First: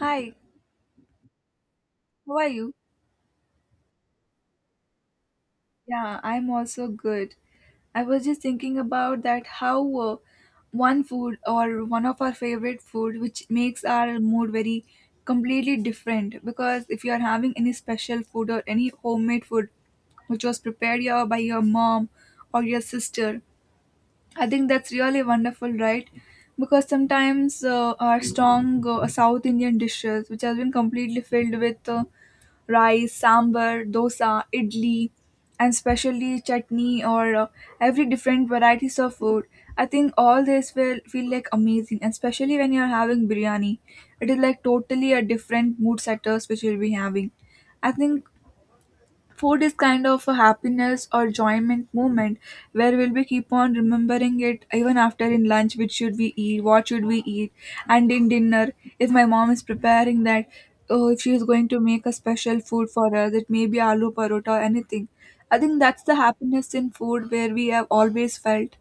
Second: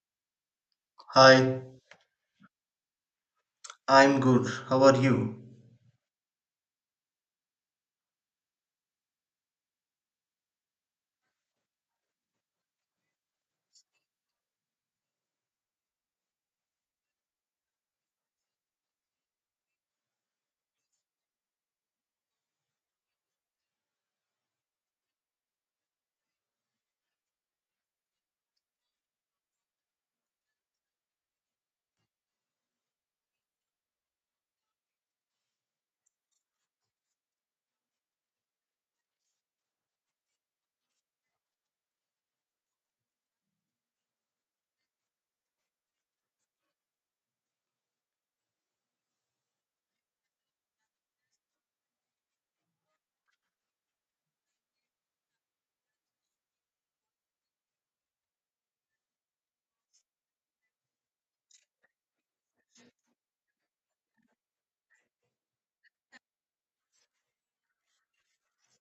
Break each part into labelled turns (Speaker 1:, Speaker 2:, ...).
Speaker 1: Hi,
Speaker 2: Hi,
Speaker 1: how are you?
Speaker 2: I'm good. How are you?
Speaker 1: Yeah, I'm also good. I was just thinking about that how one food or one of our favorite food which makes our mood very completely different because if you are having any special food or any homemade food which was prepared your by your mom or your sister. I think that's really wonderful, right? Because sometimes our strong South Indian dishes, which has been completely filled with rice, sambar, dosa, idli, and especially chutney or every different varieties of food, I think all this will feel like amazing, and especially when you're having biryani. It is like totally a different mood setters which you'll be having. I think food is kind of a happiness or enjoyment moment where we'll be keep on remembering it even after in lunch, which should we eat, what should we eat, and in dinner, if my mom is preparing that, oh, if she is going to make a special food for us, it may be aloo parota or anything. I think that's the happiness in food where we have always felt.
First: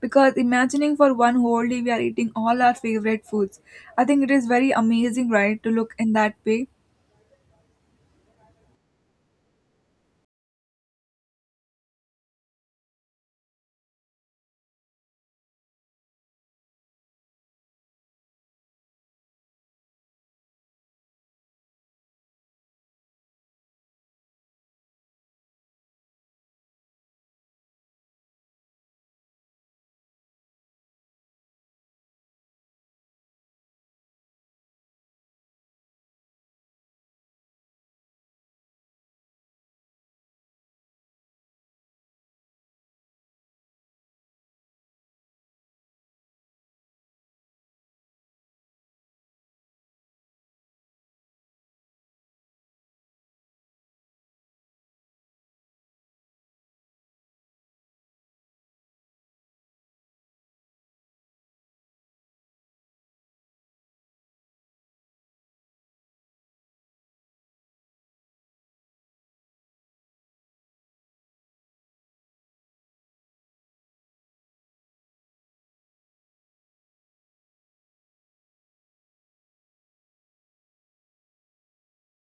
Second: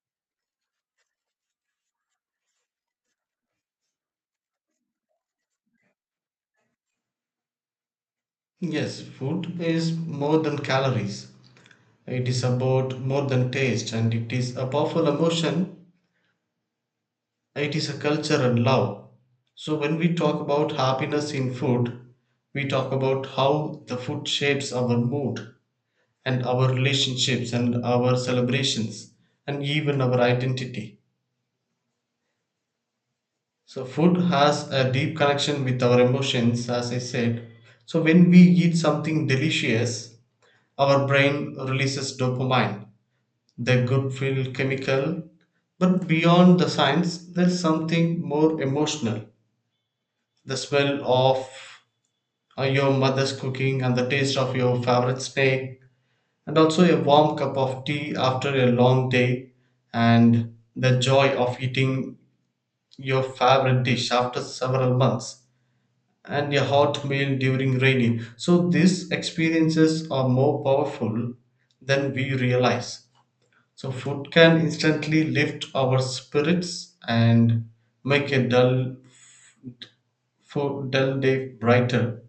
Speaker 1: Because imagining for one whole day we are eating all our favorite foods, I think it is very amazing, right, to look in that way.
Speaker 2: Yes, food is more than calories. It is about more than taste, and it is a powerful emotion. It is a culture and love. So when we talk about happiness in food, we talk about how the food shapes our mood and our relationships and our celebrations and even our identity. So food has a deep connection with our emotions, as I said. So when we eat something delicious, our brain releases dopamine, the good feel chemical, but beyond the science, there's something more emotional. The smell of your mother's cooking, and the taste of your favorite snack, and also a warm cup of tea after a long day, and the joy of eating your favorite dish after several months, and a hot meal during rainy. So these experiences are more powerful than we realize. So food can instantly lift our spirits and make a dull day brighter.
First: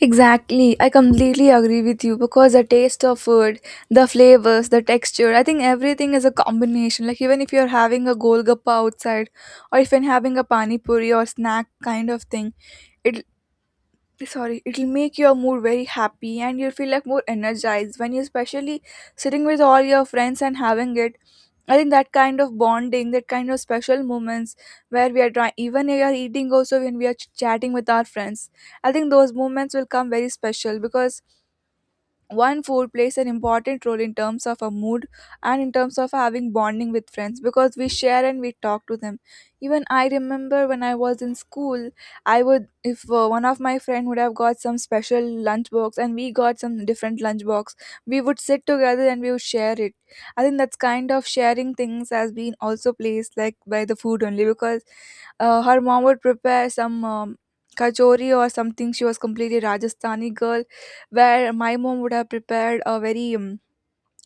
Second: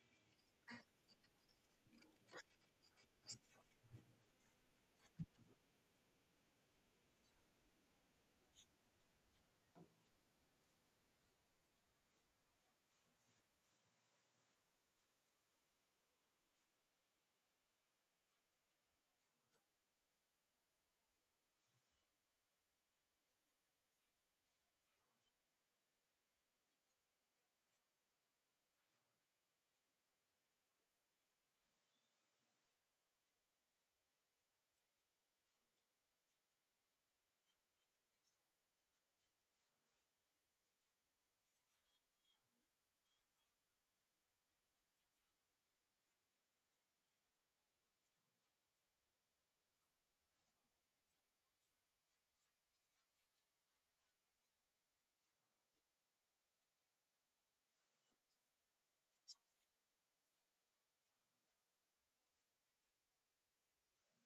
Speaker 1: Exactly. I completely agree with you because the taste of food, the flavors, the texture, I think everything is a combination. Like even if you're having a golgappa outside or if you're having a pani puri or snack kind of thing, it sorry, it'll make your mood very happy and you'll feel like more energized when you're especially sitting with all your friends and having it. I think that kind of bonding, that kind of special moments where we are trying, even we are eating, also when we are chatting with our friends. I think those moments will come very special because one food plays an important role in terms of a mood and in terms of having bonding with friends because we share and we talk to them. Even I remember when I was in school, I would if one of my friend would have got some special lunch box and we got some different lunch box, we would sit together and we would share it. I think that's kind of sharing things has been also placed like by the food only because her mom would prepare some kachori or something. She was completely Rajasthani girl, where my mom would have prepared a very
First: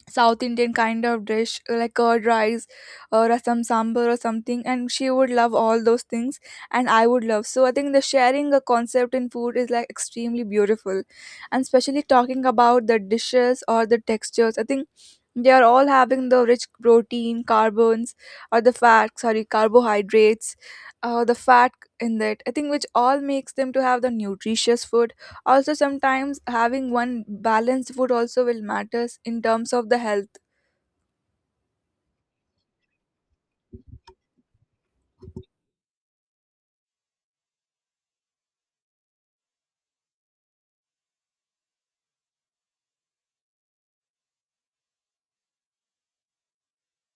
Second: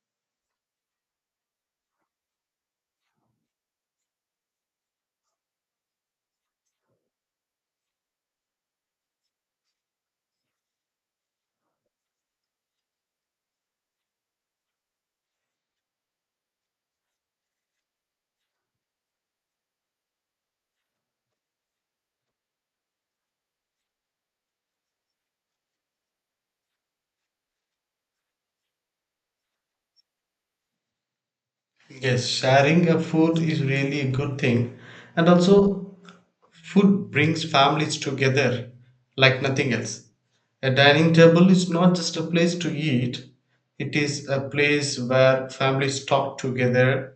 Speaker 1: South Indian kind of dish like curd rice or some sambar or something, and she would love all those things, and I would love. So I think the sharing a concept in food is like extremely beautiful, and especially talking about the dishes or the textures. I think they are all having the rich protein carbons or the fat sorry carbohydrates the fat in that, I think, which all makes them to have the nutritious food. Also sometimes having one balanced food also will matters in terms of the health.
Speaker 2: Yes, sharing a food is really a good thing, and also food brings families together like nothing else. A dining table is not just a place to eat, it is a place where families talk together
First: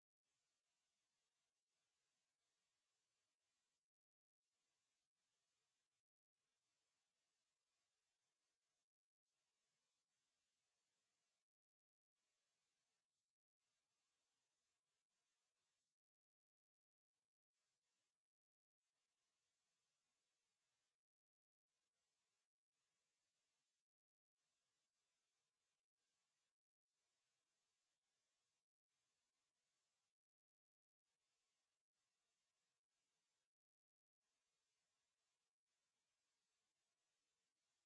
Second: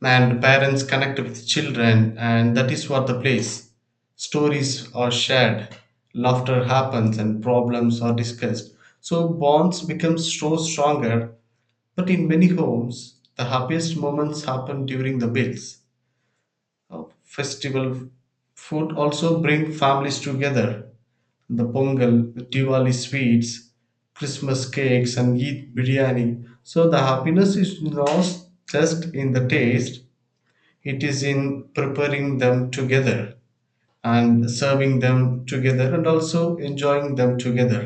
Speaker 2: and parents connect with children, and that is what the place stories are shared, laughter happens, and problems are discussed. So bonds become so stronger, but in many homes the happiest moments happen during the meals. Uh, Festival food also bring families together: the pongal, the diwali sweets, christmas cakes, and eid biryani. So the happiness is not just in the taste, it is in preparing them together and serving them together and also enjoying them together.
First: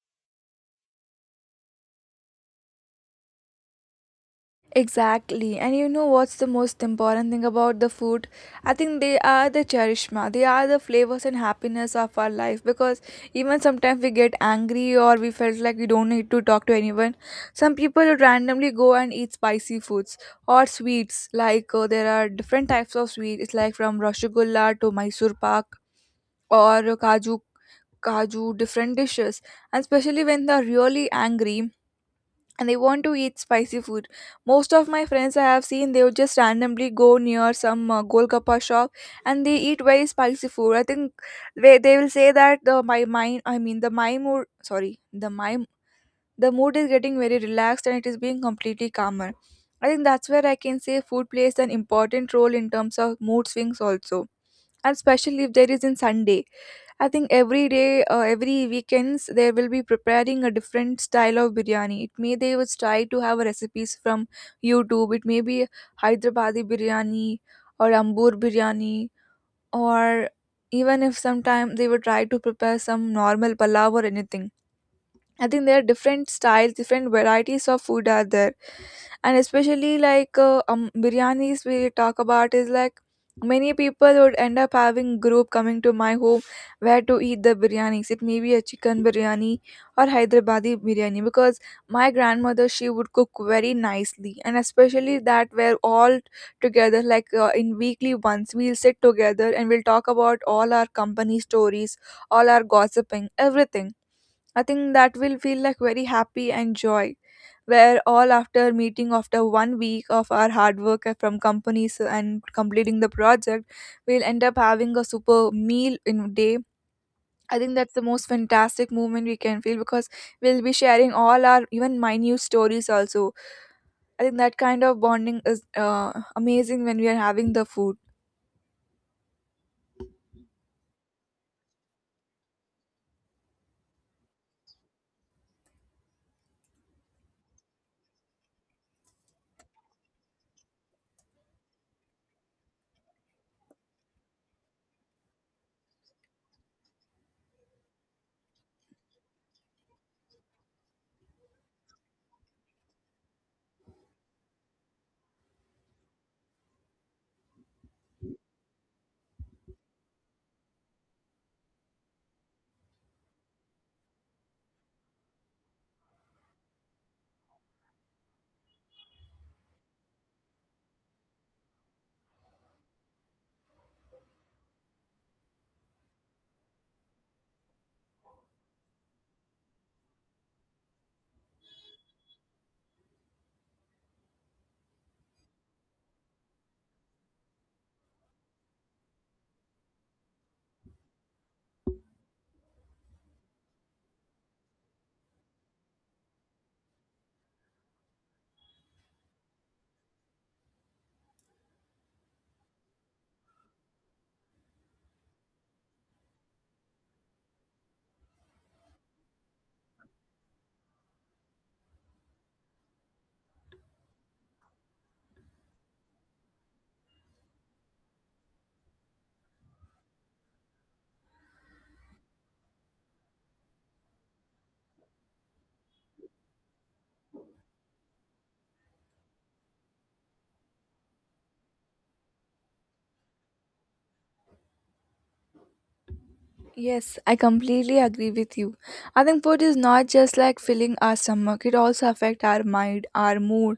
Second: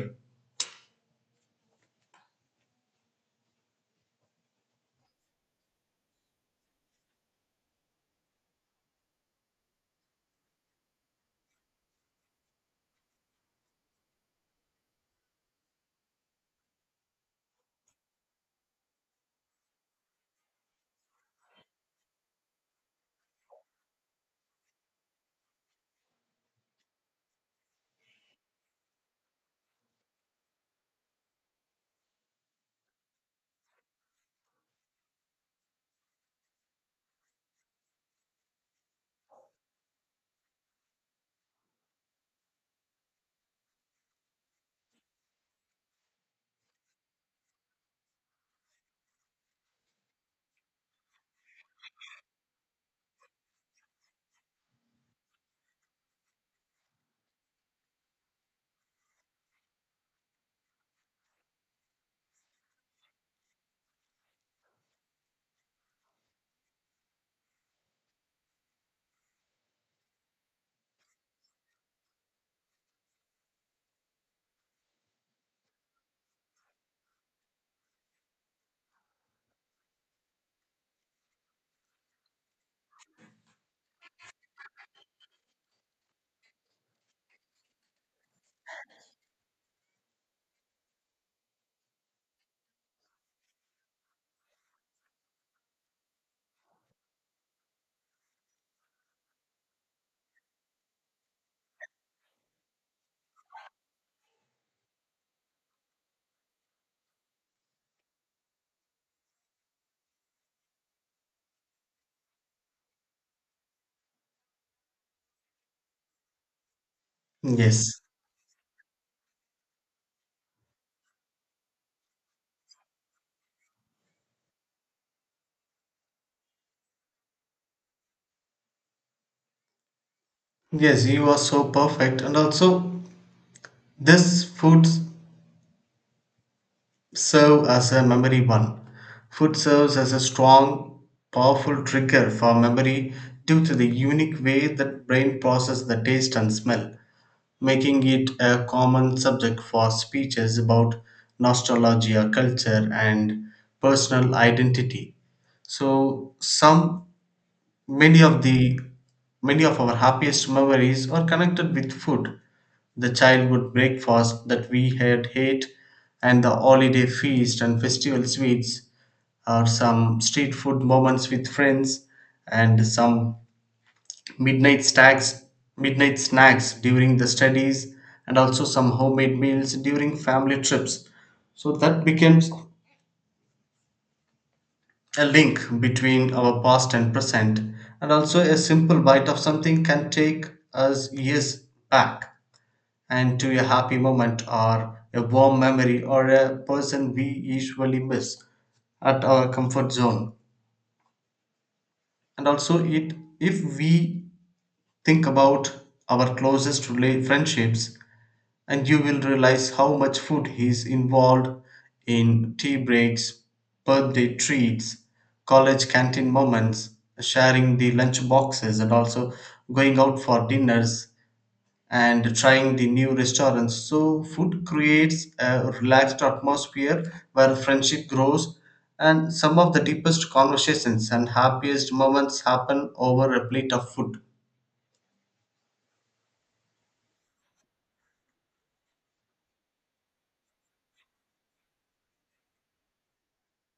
Speaker 1: Exactly. And you know what's the most important thing about the food? I think they are the charishma. They are the flavors and happiness of our life because even sometimes we get angry or we felt like we don't need to talk to anyone. Some people would randomly go and eat spicy foods or sweets. Like there are different types of sweets. It's like from rasgulla to Mysore pak or kaju different dishes, and especially when they're really angry and they want to eat spicy food. Most of my friends I have seen, they would just randomly go near some Golgappa shop and they eat very spicy food. I think they will say that the my mind, I mean the my mood, sorry, the mood is getting very relaxed and it is being completely calmer. I think that's where I can say food plays an important role in terms of mood swings also, and especially if there is in Sunday. I think every day, every weekends they will be preparing a different style of biryani. It may they would try to have recipes from YouTube. It may be Hyderabadi biryani or Ambur biryani, or even if sometimes they would try to prepare some normal palav or anything. I think there are different styles, different varieties of food are there, and especially like biryanis we talk about is like many people would end up having group coming to my home where to eat the biryanis. It may be a chicken biryani or Hyderabadi biryani because my grandmother she would cook very nicely, and especially that we're all together, like in weekly once we'll sit together and we'll talk about all our company stories, all our gossiping everything. I think that will feel like very happy and joy where all after meeting after one week of our hard work from companies and completing the project, we'll end up having a super meal in a day. I think that's
Speaker 2: Yes,
Speaker 1: the most fantastic moment we can feel because we'll be sharing all our even minute stories also. I think that kind of bonding is amazing when we are having the food.
Speaker 2: yes, you are so perfect. And also, this foods serve as a memory one. Food serves as a strong, powerful trigger for memory due to the unique way that brain process the taste and smell, making it a common subject for speeches about nostalgia, culture, and personal identity. So, some many of the many of our happiest memories are connected with food: the childhood breakfast that we had hate, and the holiday feast and festival sweets, or some street food moments with friends, and some midnight snacks midnight snacks during the studies, and also some homemade meals during family trips. So that becomes a link between our past and present, and also a simple bite of something can take us years back and to a happy moment or a warm memory or a person we usually miss at our comfort zone. And also it, if we think about our closest friendships, and you will realize how much food is involved in tea breaks, birthday treats, college canteen moments, sharing the lunch boxes, and also going out for dinners and trying the new restaurants. So food creates a relaxed atmosphere where friendship grows, and some of the deepest conversations and happiest moments happen over a plate of food.
Speaker 1: Yes, I completely agree with you. I think food is not just like filling our stomach, it also affects our mind, our mood,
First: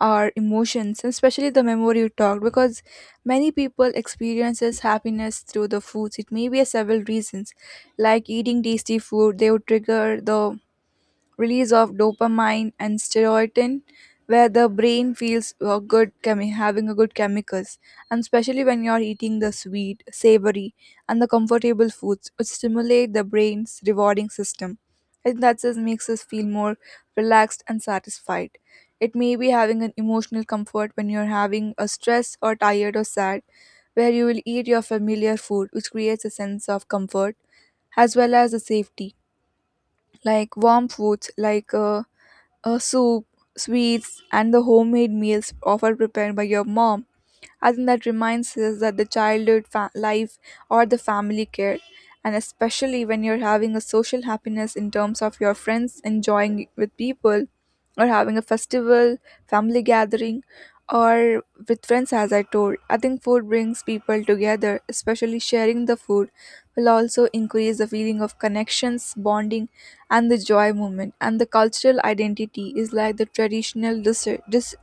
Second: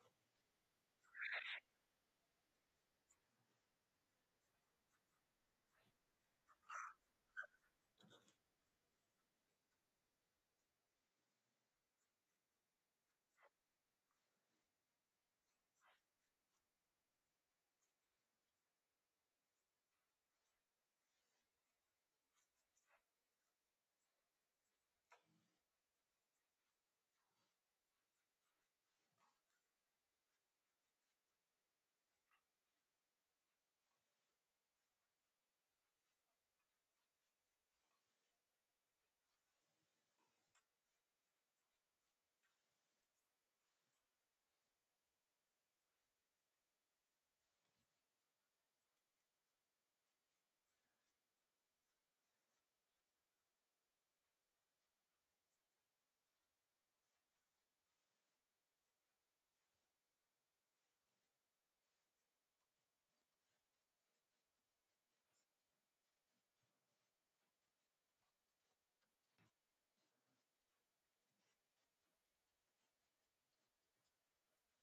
Speaker 1: our emotions, and especially the memory you talked because many people experiences happiness through the foods. It may be a several reasons. Like eating tasty food, they would trigger the release of dopamine and serotonin where the brain feels having a good chemicals, and especially when you're eating the sweet savory and the comfortable foods which stimulate the brain's rewarding system. I think that just makes us feel more relaxed and satisfied. It may be having an emotional comfort when you're having a stress or tired or sad, where you will eat your familiar food which creates a sense of comfort as well as a safety, like warm foods like soup, sweets, and the homemade meals often prepared by your mom. I think that reminds us that the childhood life or the family care, and especially when you're having a social happiness in terms of your friends enjoying with people, or having a festival, family gathering, or with friends, as I told, I think food brings people together, especially sharing the food will also increase the feeling of connections, bonding, and the joy moment. And the cultural identity is like the traditional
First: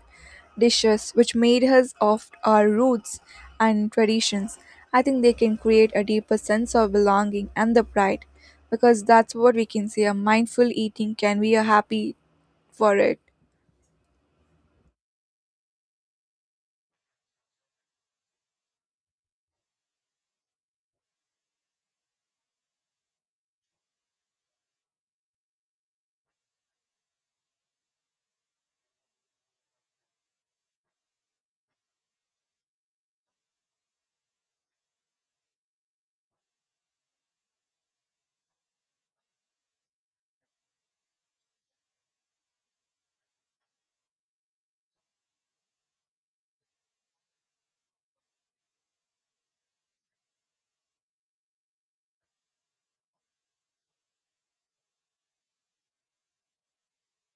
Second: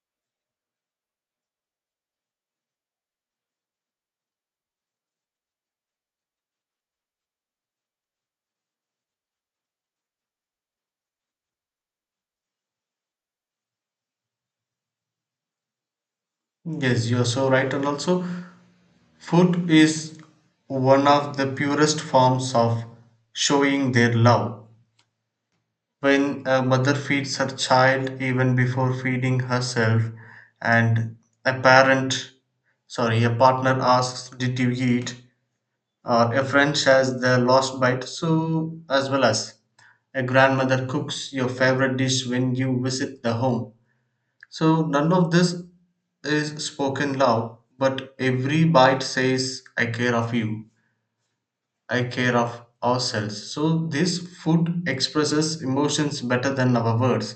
Speaker 1: dishes which made us of our roots and traditions. I think they can create a deeper sense of belonging and the pride because that's what we can say a mindful eating can be a happy for it.
Speaker 2: Yes, you are so right, and also food is one of the purest forms of showing their love. When a mother feeds her child even before feeding herself, and a parent, a partner asks, "Did you eat?" or a friend shares the last bite, so as well as a grandmother cooks your favorite dish when you visit the home. So none of this is spoken loud, but every bite says, "I care of you." A care of ourselves. So this food expresses emotions better than our words,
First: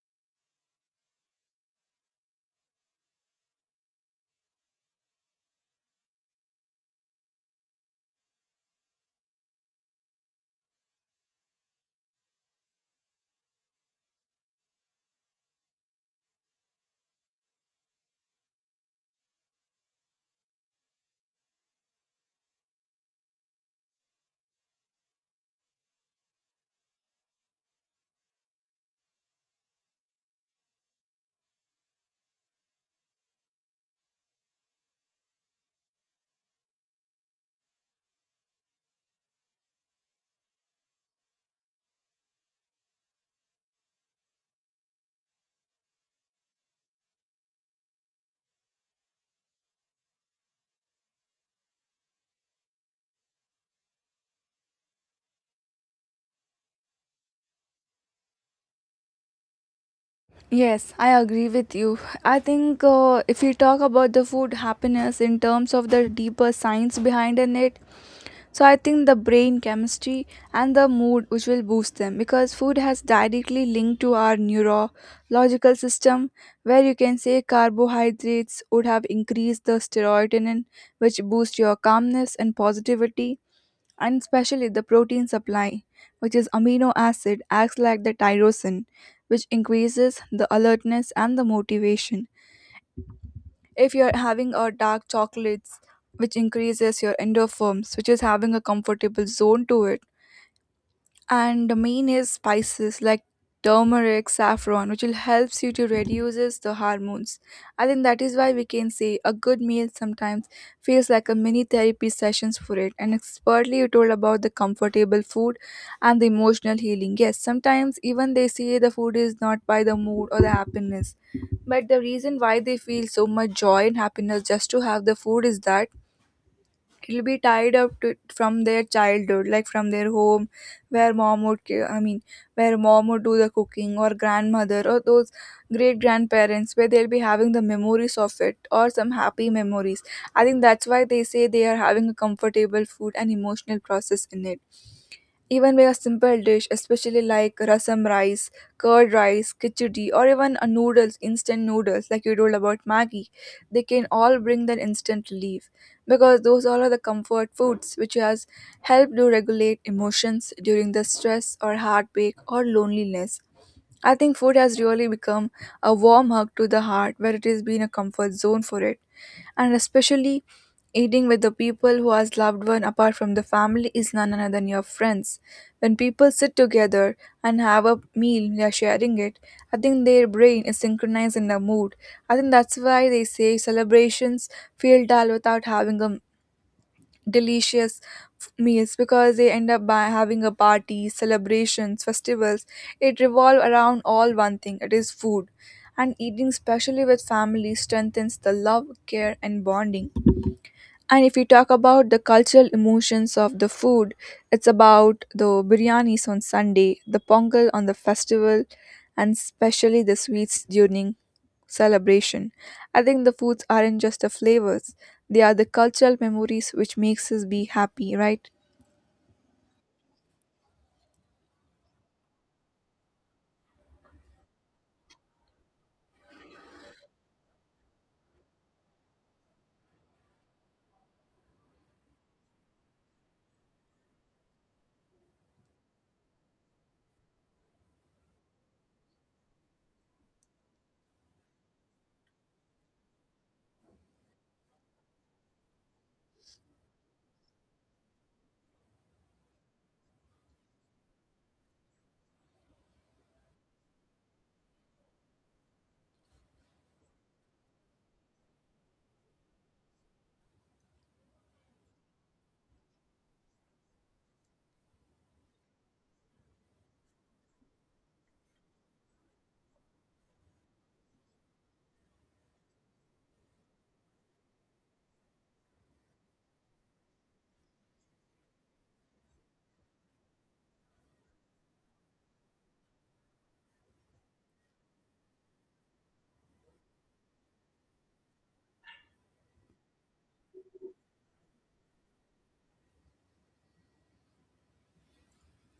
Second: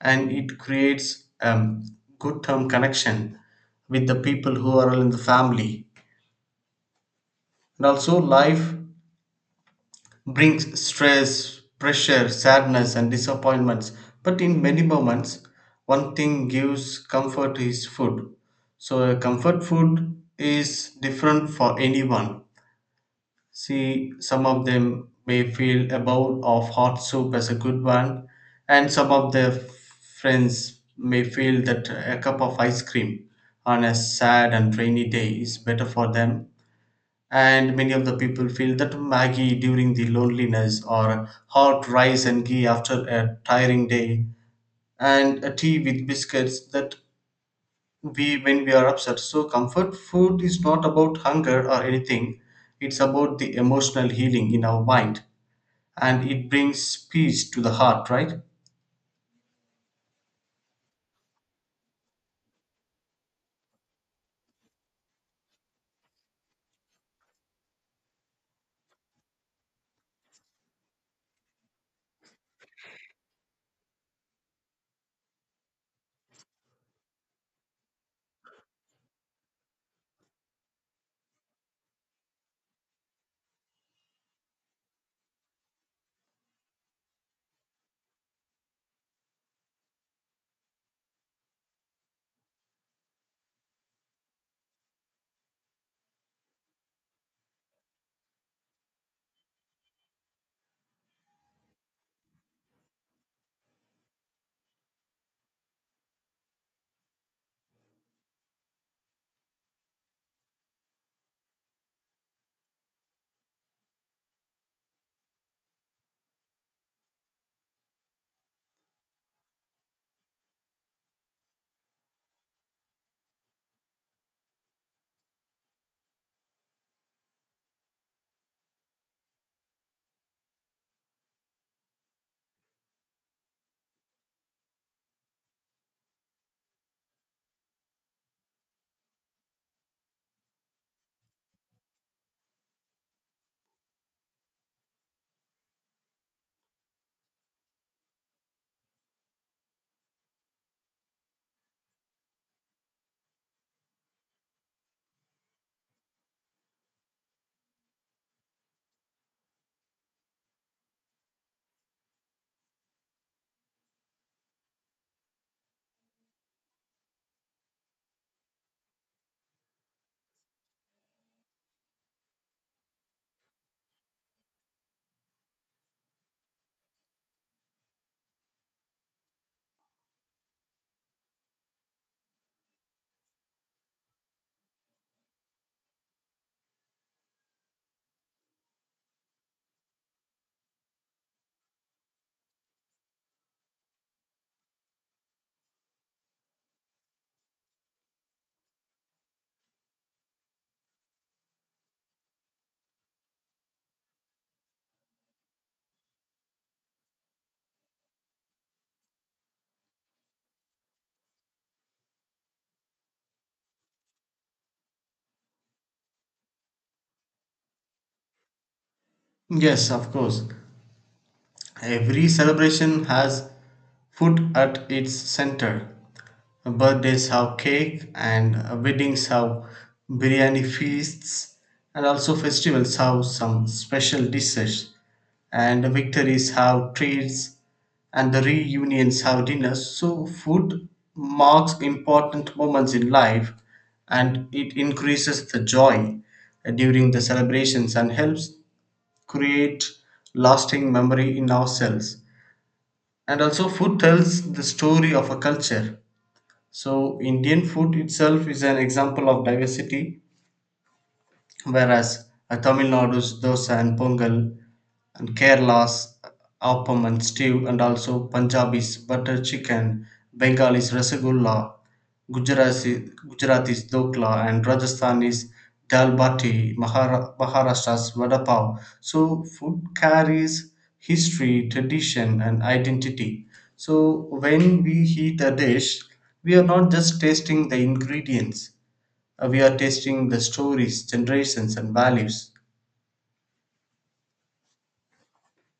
Speaker 2: and it creates good term connection with the people who are in the family. And also, life brings stress, pressure, sadness, and disappointments. But in many moments, one thing gives comfort is food. So a comfort food is different for anyone. See, some of them may feel a bowl of hot soup as a good one, and some of their friends may feel that a cup of ice cream on a sad and rainy day is better for them. And many of the people feel that Maggie during the loneliness, or hot rice and ghee after a tiring day, and a tea with biscuits that we when we are upset. So comfort food is not about hunger or anything, it's about the emotional healing in our mind, and it brings peace to the heart, right?
Speaker 1: Yes, I agree with you. I think if we talk about the food happiness in terms of the deeper science behind in it, so I think the brain chemistry and the mood which will boost them because food has directly linked to our neurological system, where you can say carbohydrates would have increased the serotonin which boosts your calmness and positivity, and especially the protein supply which is amino acid acts like the tyrosine which increases the alertness and the motivation. If you're having a dark chocolates, which increases your endorphins, which is having a comfortable zone to it, and the main is spices like turmeric saffron which will helps you to reduces the hormones. I think that is why we can say a good meal sometimes feels like a mini therapy sessions for it. And expertly you told about the comfortable food and the emotional healing, yes, sometimes even they say the food is not by the mood or the happiness, but the reason why they feel so much joy and happiness just to have the food is that will be tied up to, from their childhood, like from their home, where mom would I mean, where mom would do the cooking or grandmother or those great grandparents where they'll be having the memories of it or some happy memories. I think that's why they say they are having a comfortable food and emotional process in it, even with a simple dish, especially like rasam rice, curd rice, khichdi, or even a noodles, instant noodles like you told about Maggie, they can all bring that instant relief because those all are the comfort foods which has helped to regulate emotions during the stress or heartbreak or loneliness. I think food has really become a warm hug to the heart where it has been a comfort zone for it. And especially eating with the people who has loved one apart from the family is none other than your friends. When people sit together and have a meal, they are sharing it. I think their brain is synchronized in the mood. I think that's why they say celebrations feel dull without having a delicious meals because they end up by having a party, celebrations, festivals. It revolve around all one thing. It is food. And eating, especially with family, strengthens the love, care, and bonding. And if you talk about the cultural emotions of the food, it's about the biryanis on Sunday, the pongal on the festival, and especially the sweets during celebration. I think the foods aren't just the flavors, they are the cultural memories which makes us be happy, right?
Speaker 2: Yes, of course. Every celebration has food at its center. Birthdays have cake, and weddings have biryani feasts, and also festivals have some special dishes, and victories have treats, and the reunions have dinners. So food marks important moments in life, and it increases the joy during the celebrations and helps create lasting memory in ourselves. And also food tells the story of a culture. So Indian food itself is an example of diversity, whereas Tamil Nadu's dosa and pongal, and Kerala's appam and stew, and also Punjabi's butter chicken, Bengali's rasgulla, Gujarati's dokla, and Rajasthani's dal bati, Maharashtra's vada pav. So food carries history, tradition, and identity. So when we eat a dish, we are not just tasting the ingredients, we are testing the stories, generations, and values.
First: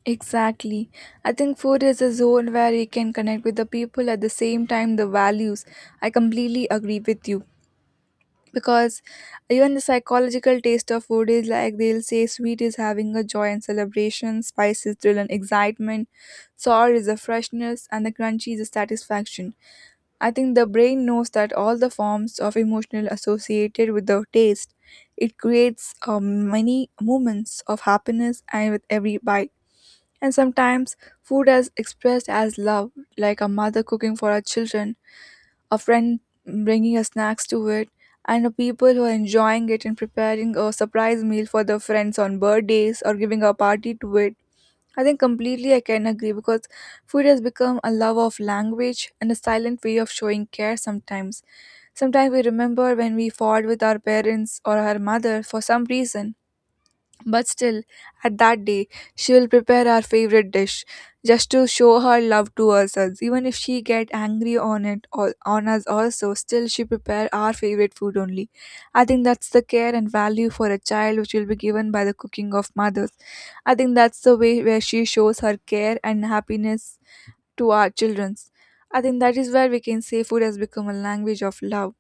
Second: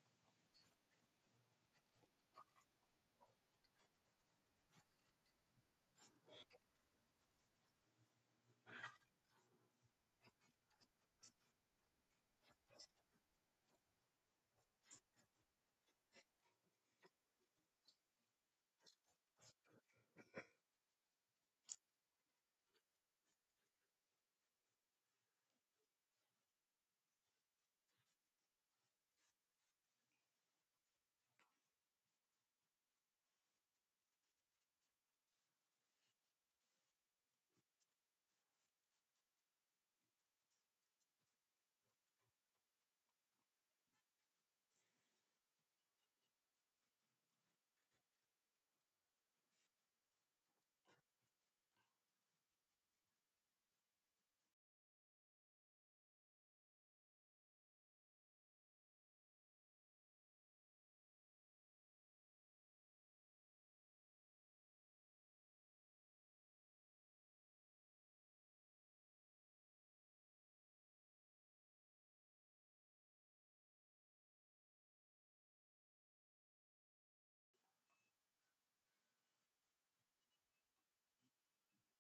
Speaker 1: Exactly. I think food is a zone where you can connect with the people at the same time the values. I completely agree with you because even the psychological taste of food is like they'll say sweet is having a joy and celebration, spice is thrill and excitement, sour is a freshness and the crunchy is a satisfaction. I think the brain knows that all the forms of emotional associated with the taste. It creates many moments of happiness and with every bite. And sometimes food is expressed as love, like a mother cooking for her children, a friend bringing her snacks to it, and the people who are enjoying it and preparing a surprise meal for their friends on birthdays or giving a party to it. I think completely I can agree because food has become a love of language and a silent way of showing care sometimes. Sometimes we remember when we fought with our parents or our mother for some reason, but still, at that day, she will prepare our favorite dish just to show her love to ourselves. Even if she get angry on it or on us also, still she prepare our favorite food only. I think that's the care and value for a child which will be given by the cooking of mothers. I think that's the way where she shows her care and happiness to our children. I think that is where we can say food has become a language of love.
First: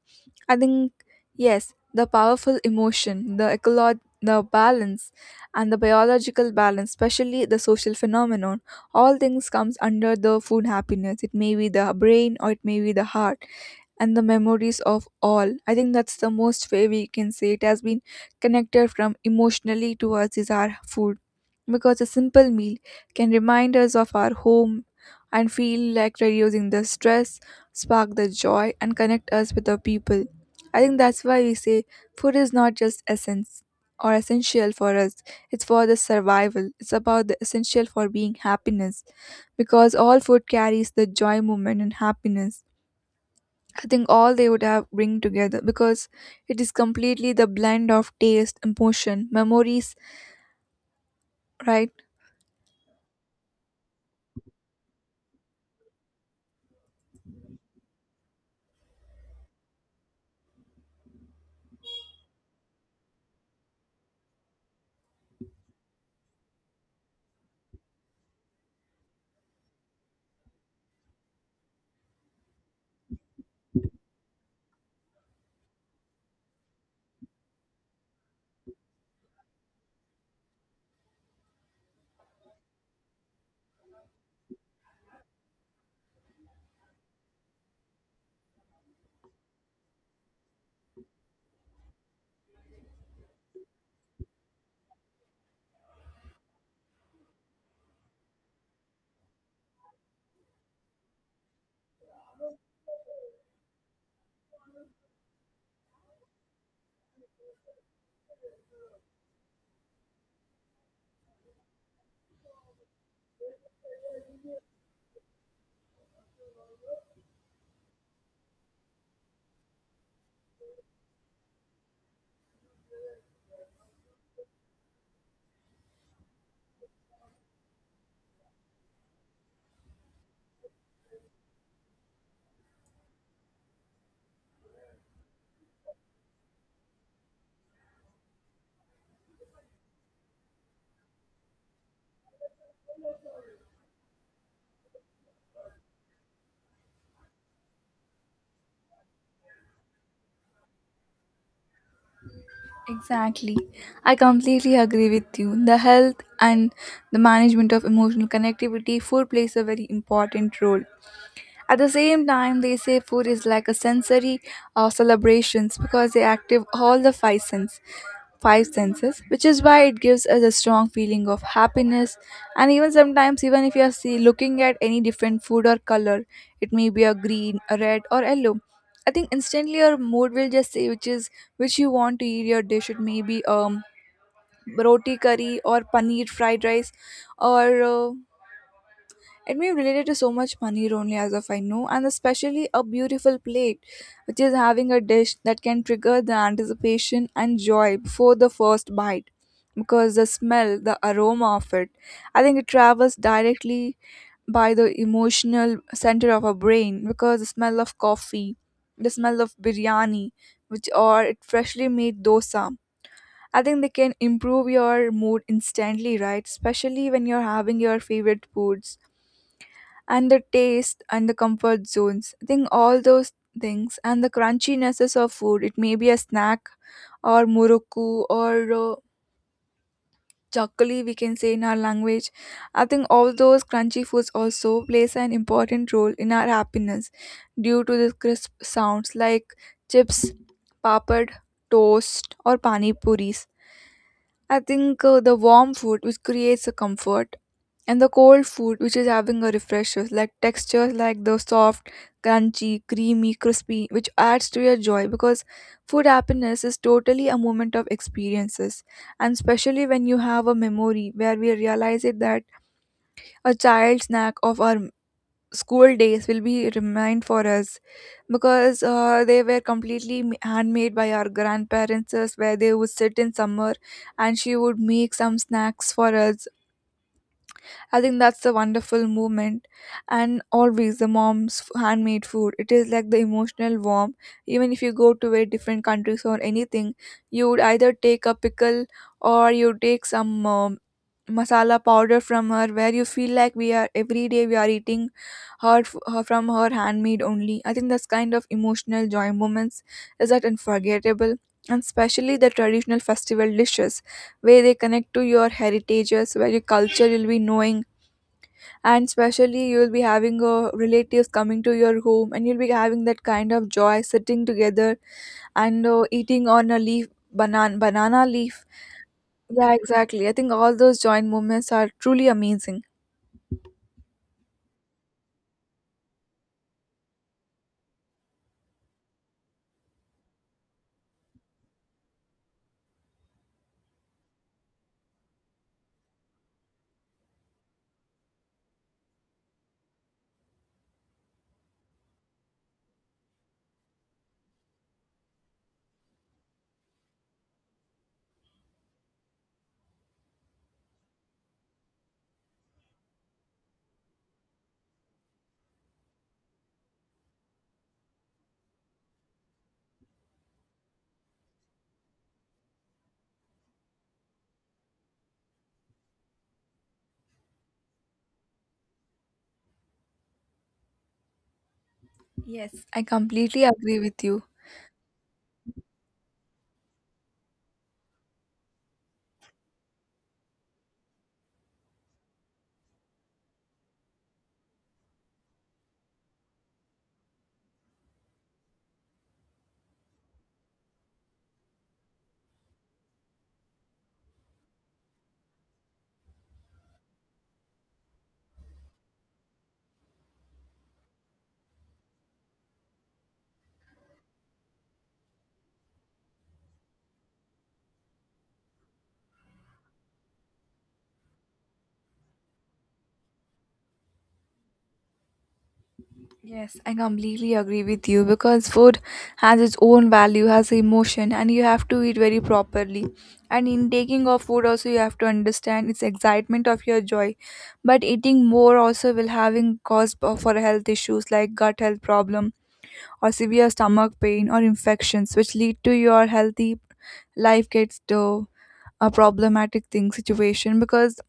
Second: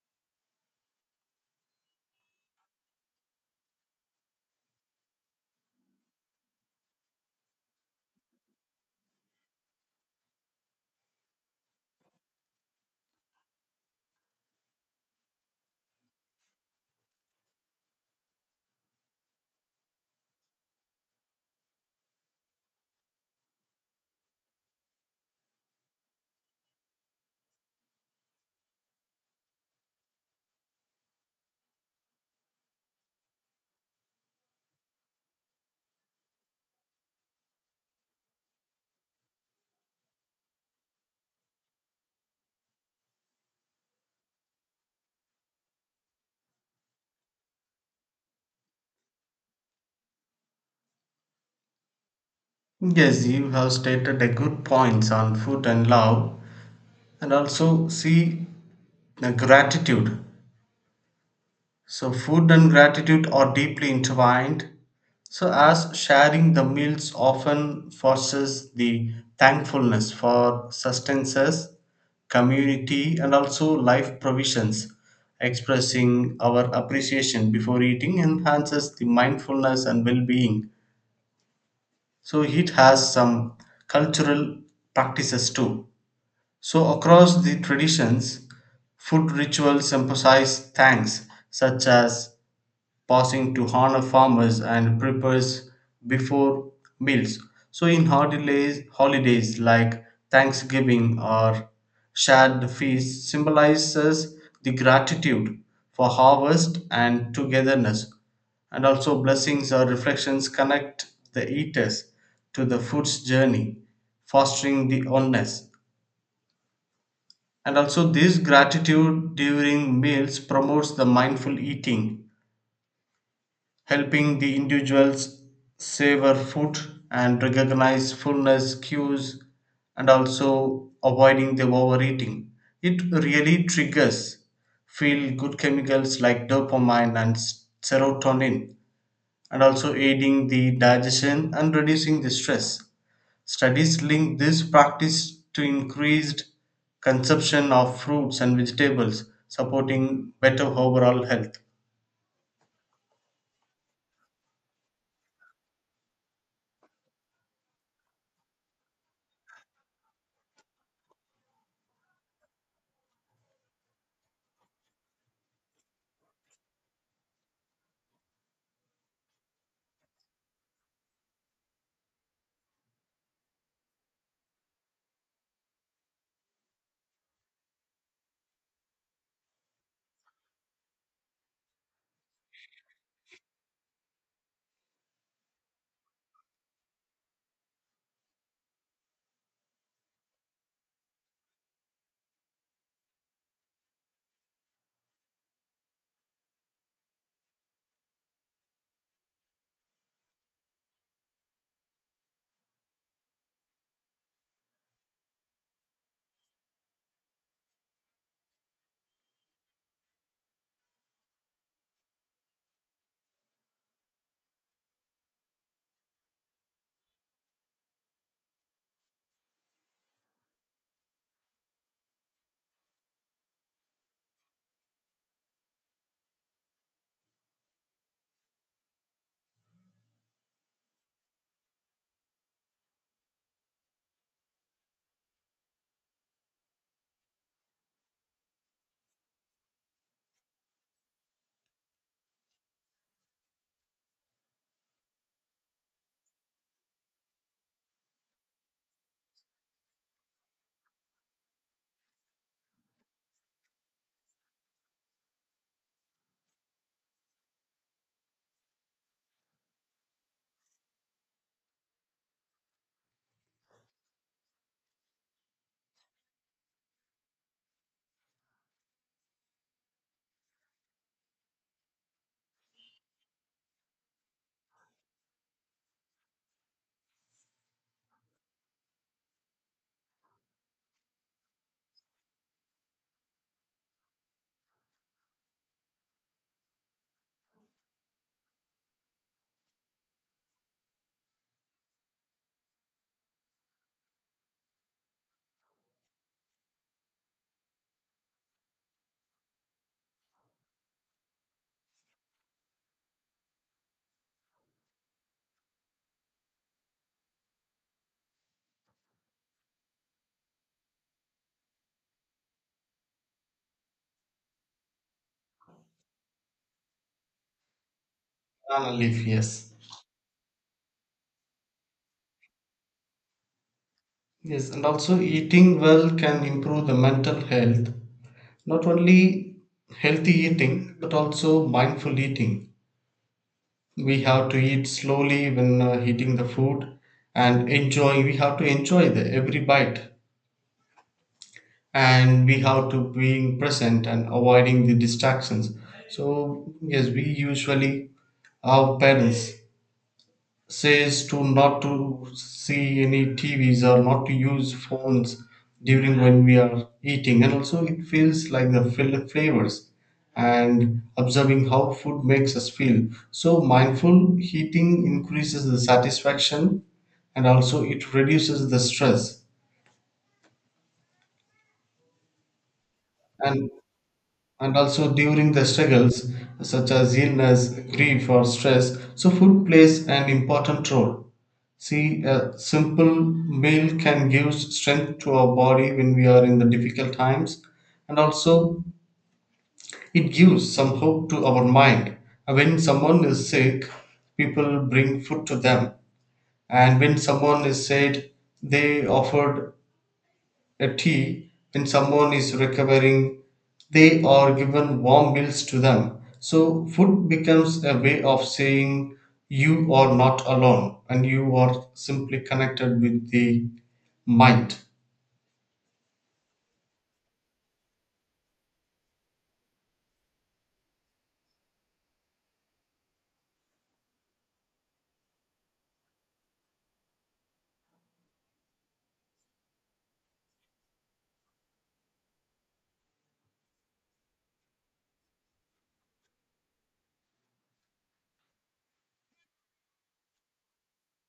Speaker 1: I think yes, the powerful emotion, the the balance, and the biological balance, especially the social phenomenon, all things comes under the food happiness. It may be the brain or it may be the heart and the memories of all. I think that's the most way we can say it has been connected from emotionally to us is our food. Because a simple meal can remind us of our home and feel like reducing the stress, spark the joy, and connect us with the people. I think that's why we say food is not just essence or essential for us, it's for the survival. It's about the essential for being happiness because all food carries the joy moment and happiness. I think all they would have bring together because it is completely the blend of taste, emotion, memories, right?
Speaker 2: Yes, you have stated a good points on food and love, and also see the gratitude. So food and gratitude are deeply intertwined, so as sharing the meals often fosters the thankfulness for sustenance, community, and also life provisions. Expressing our appreciation before eating enhances the mindfulness and well being. So it has some cultural practices too. So across the traditions, food rituals emphasize thanks, such as passing to honor farmers and prepares before meals. So in holidays like Thanksgiving or shared feast symbolizes the gratitude for harvest and togetherness. And also, blessings or reflections connect the eaters to the food's journey, fostering the oneness. And also, this gratitude during meals promotes the mindful eating, helping the individuals savor food and recognize fullness cues, and also avoiding the overeating. It really triggers feel good chemicals like dopamine and serotonin, and also aiding the digestion and reducing the stress. Studies link this practice to increased consumption of fruits and vegetables, supporting better overall health.
Speaker 1: Exactly. I completely agree with you. The health and the management of emotional connectivity, food plays a very important role. At the same time, they say food is like a sensory celebrations because they active all the five senses. Five senses which is why it gives us a strong feeling of happiness. And even sometimes, even if you are see, looking at any different food or color, it may be a green, a red, or yellow. I think instantly your mood will just say which is which you want to eat your dish. It may be roti curry or paneer fried rice or it may be related to so much money, only as of I know, and especially a beautiful plate, which is having a dish that can trigger the anticipation and joy before the first bite. Because the smell, the aroma of it, I think it travels directly by the emotional center of our brain. Because the smell of coffee, the smell of biryani, which or it freshly made dosa, I think they can improve your mood instantly, right? Especially when you're having your favorite foods and the taste and the comfort zones. I think all those things and the crunchiness of food. It may be a snack or muruku or chakli, we can say in our language. I think all those crunchy foods also plays an important role in our happiness due to the crisp sounds like chips, papad, toast, or pani puris. I think the warm food which creates a comfort and the cold food which is having a refresher like textures like the soft, crunchy, creamy, crispy which adds to your joy, because food happiness is totally a moment of experiences. And especially when you have a memory where we realize it that a child snack of our school days will be remind for us, because they were completely handmade by our grandparents where they would sit in summer and she would make some snacks for us. I think that's a wonderful moment. And always the mom's handmade food. It is like the emotional warm. Even if you go to a different countries or anything, you would either take a pickle or you take some masala powder from her where you feel like we are every day we are eating her, her from her handmade only. I think that's kind of emotional joy moments is that unforgettable. And especially the traditional festival dishes where they connect to your heritages, where your culture you'll be knowing, and especially you'll be having relatives coming to your home and you'll be having that kind of joy sitting together and eating on a leaf, banana leaf.
Speaker 2: Banana leaf, yes.
Speaker 1: Yeah, exactly, I think all those joint moments are truly amazing.
Speaker 2: Yes, and also eating well can improve the mental health. Not only healthy eating, but also mindful eating. We have to eat slowly when eating the food and enjoy. We have to enjoy the every bite, and we have to being present and avoiding the distractions. So yes, we usually our parents says to not to see any tvs or not to use phones during when we are eating, and also it feels like the flavors and observing how food makes us feel. So mindful eating increases the satisfaction, and also it reduces the stress.
Speaker 1: Yes, I completely
Speaker 2: and
Speaker 1: agree with you.
Speaker 2: and also during the struggles such as illness, grief, or stress. So food plays an important role. See, a simple meal can give strength to our body when we are in the difficult times, and also it gives some hope to our mind. When someone is sick, people bring food to them, and when someone is sad, they offered a tea. When someone is recovering, they are given warm meals to them. So food becomes a way of saying you are not alone, and you are simply connected with the mind.
Speaker 1: Yes, I completely agree with you because food has its own value, has emotion, and you have to eat very properly. And in taking of food, also you have to understand its excitement of your joy. But eating more also will having cause for health issues like gut health problem or severe stomach pain or infections, which lead to your healthy life gets to a problematic thing situation. Because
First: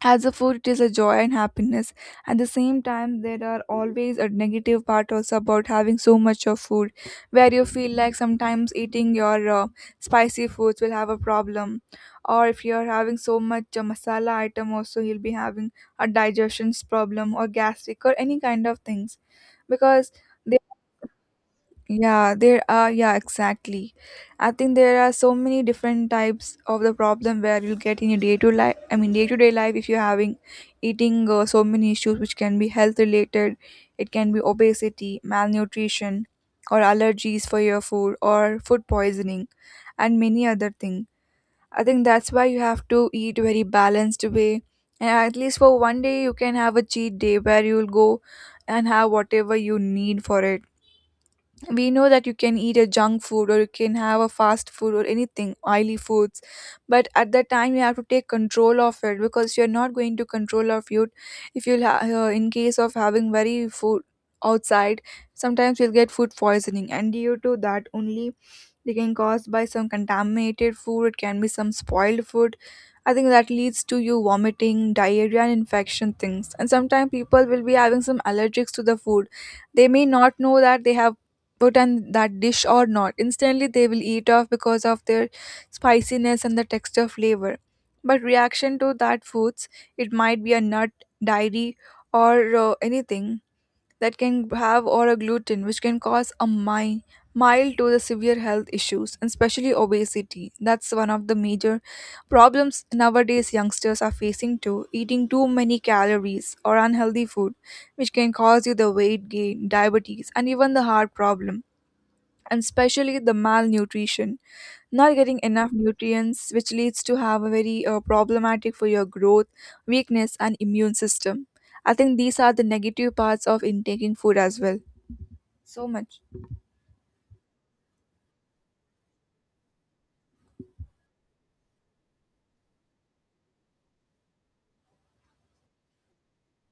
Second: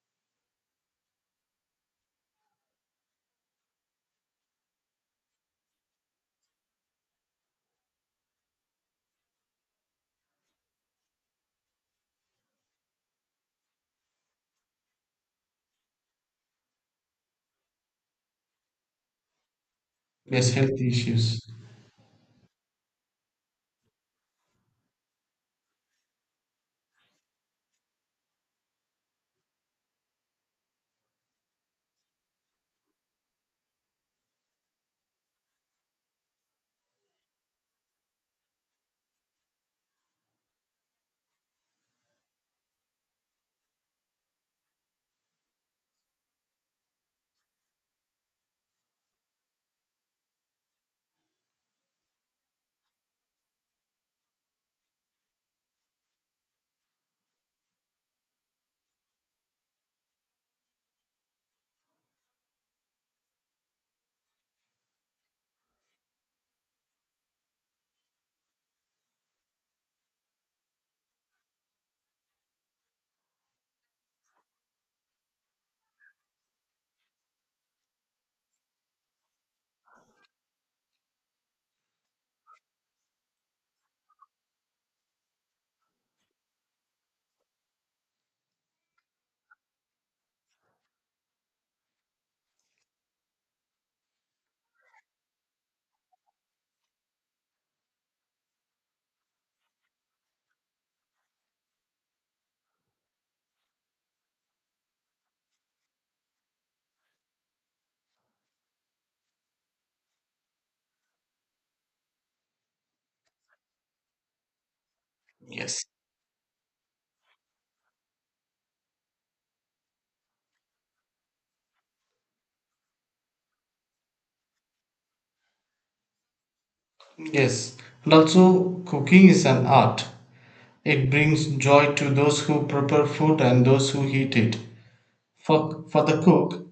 Speaker 1: as a food it is a joy and happiness, at the same time there are always a negative part also about having so much of food, where you feel like sometimes eating your spicy foods will have a problem, or if you are having so much masala item also, you'll be having a digestion's problem or gastric or any kind of things, because
Speaker 2: Yes. Mm. Health issues.
Speaker 1: yeah, there are, yeah, exactly. I think there are so many different types of the problem where you'll get in your day to day life, if you're having eating so many issues, which can be health related, it can be obesity, malnutrition, or allergies for your food, or food poisoning, and many other things. I think that's why you have to eat very balanced way. And at least for one day, you can have a cheat day where you'll go and have whatever you need for it. We know that you can eat a junk food or you can have a fast food or anything oily foods, but at that time you have to take control of it because you're not going to control of you. If you'll in case of having very food outside, sometimes you'll get food poisoning, and due to that only, they can caused by some contaminated food, it can be some spoiled food. I think that leads to you vomiting, diarrhea, and infection things. And sometimes people will be having some allergics to the food, they may not know that they have put on that dish or not, instantly they will eat off because of their spiciness and the texture flavor. But reaction to that foods, it might be a nut, dairy, or anything that can have, or a gluten, which can cause a mild to the severe health issues. And especially obesity, that's one of the major problems nowadays youngsters are facing, too eating too many calories or unhealthy food, which can cause you the weight gain, diabetes, and even the heart problem. And especially the malnutrition, not getting enough
Speaker 2: yes
Speaker 1: nutrients, which leads to have a very problematic for your growth, weakness, and immune system. I think these are the negative parts of intaking food as well, so much.
Speaker 2: yes, and also cooking is an art. It brings joy to those who prepare food and those who eat it. For the cook,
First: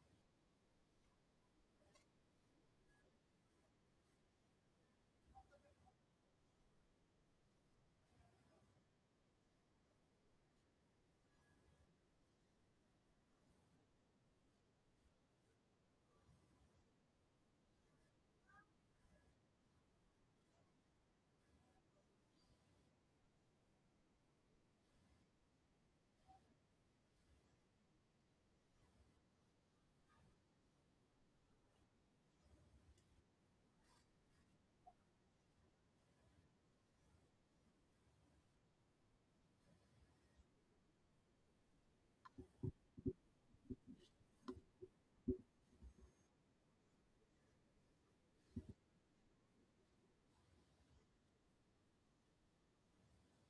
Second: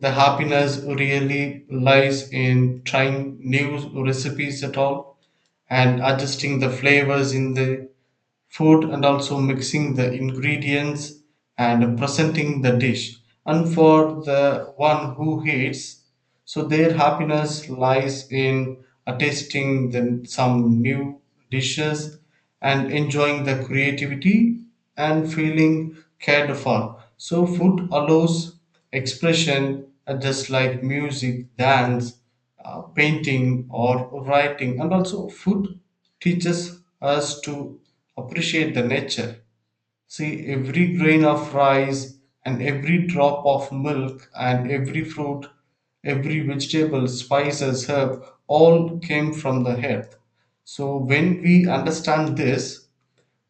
Speaker 2: the happiness really lies in trying new recipes at all, and adjusting the flavors in the food, and also mixing the ingredients and presenting the dish. And for the one who hates, so their happiness lies in tasting the, some new dishes and enjoying the creativity and feeling cared for. So food allows expression, just like music, dance, painting or writing. And also food teaches us to appreciate the nature. See, every grain of rice and every drop of milk and every fruit, every vegetable, spices, herb, all came from the earth. So when we understand this,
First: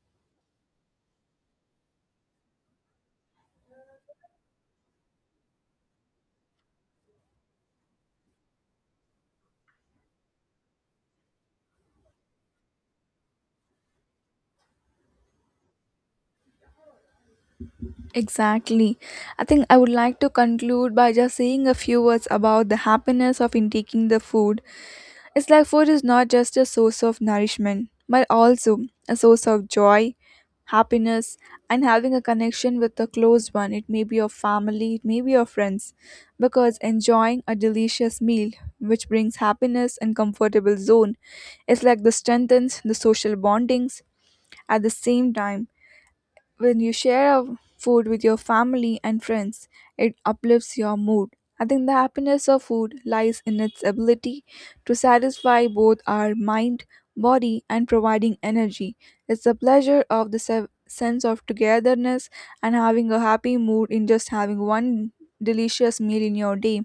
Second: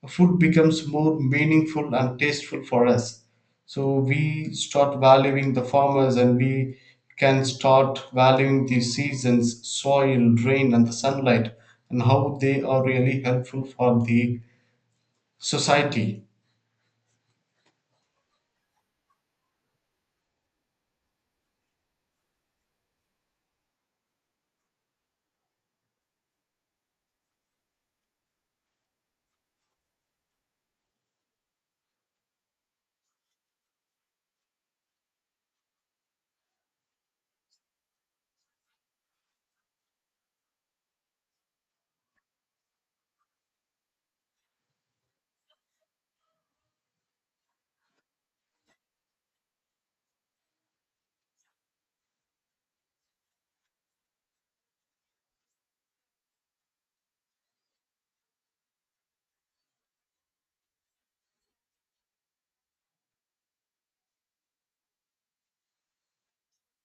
Speaker 2: food becomes more meaningful and tasteful for us. So we start valuing the farmers, and we can start valuing the seasons, soil, rain, and the sunlight, and how they are really helpful for the society.
Speaker 1: Exactly. I think I would like to conclude by just saying a few words about the happiness of intaking the food. It's like food is not just a source of nourishment, but also a source of joy, happiness, and having a connection with a close one. It may be your family, it may be your friends, because enjoying a delicious meal, which brings happiness and comfortable zone, is like the strengthens the social bondings. At the same time, when you share a food with your family and friends, it uplifts your mood. I think the happiness of food lies in its ability to satisfy both our mind, body, and providing energy. It's the pleasure of the sense of togetherness and having a happy mood. In just having one delicious meal in your day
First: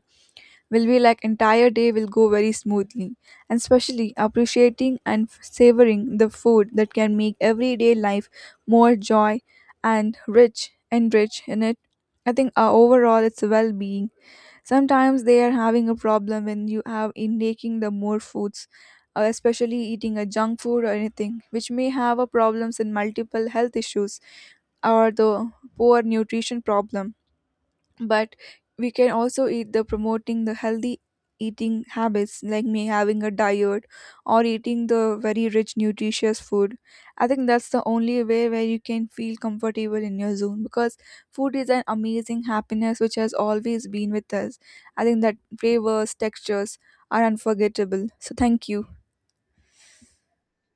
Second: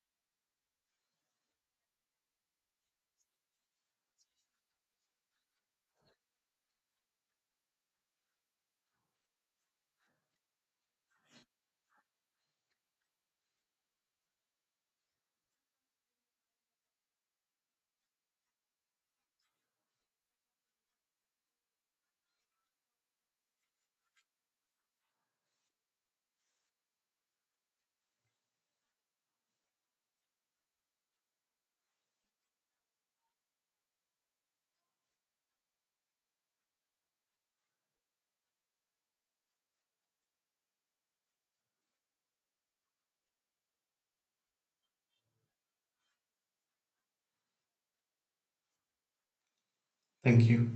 Speaker 1: will be like entire day will go very smoothly. And especially appreciating and savoring the food that can make everyday life more joy and rich in it. I think overall it's well-being. Sometimes they are having a problem when you have in taking the more foods, especially eating a junk food or anything which may have a problems in multiple health issues, or the poor nutrition problem. But we can also eat the promoting the healthy eating habits like me having a diet or eating the very rich nutritious food. I think that's the only way where you can feel comfortable in your zone, because food is an amazing happiness which has always been with us. I think that flavors, textures are unforgettable. So thank you.
Speaker 2: Thank you.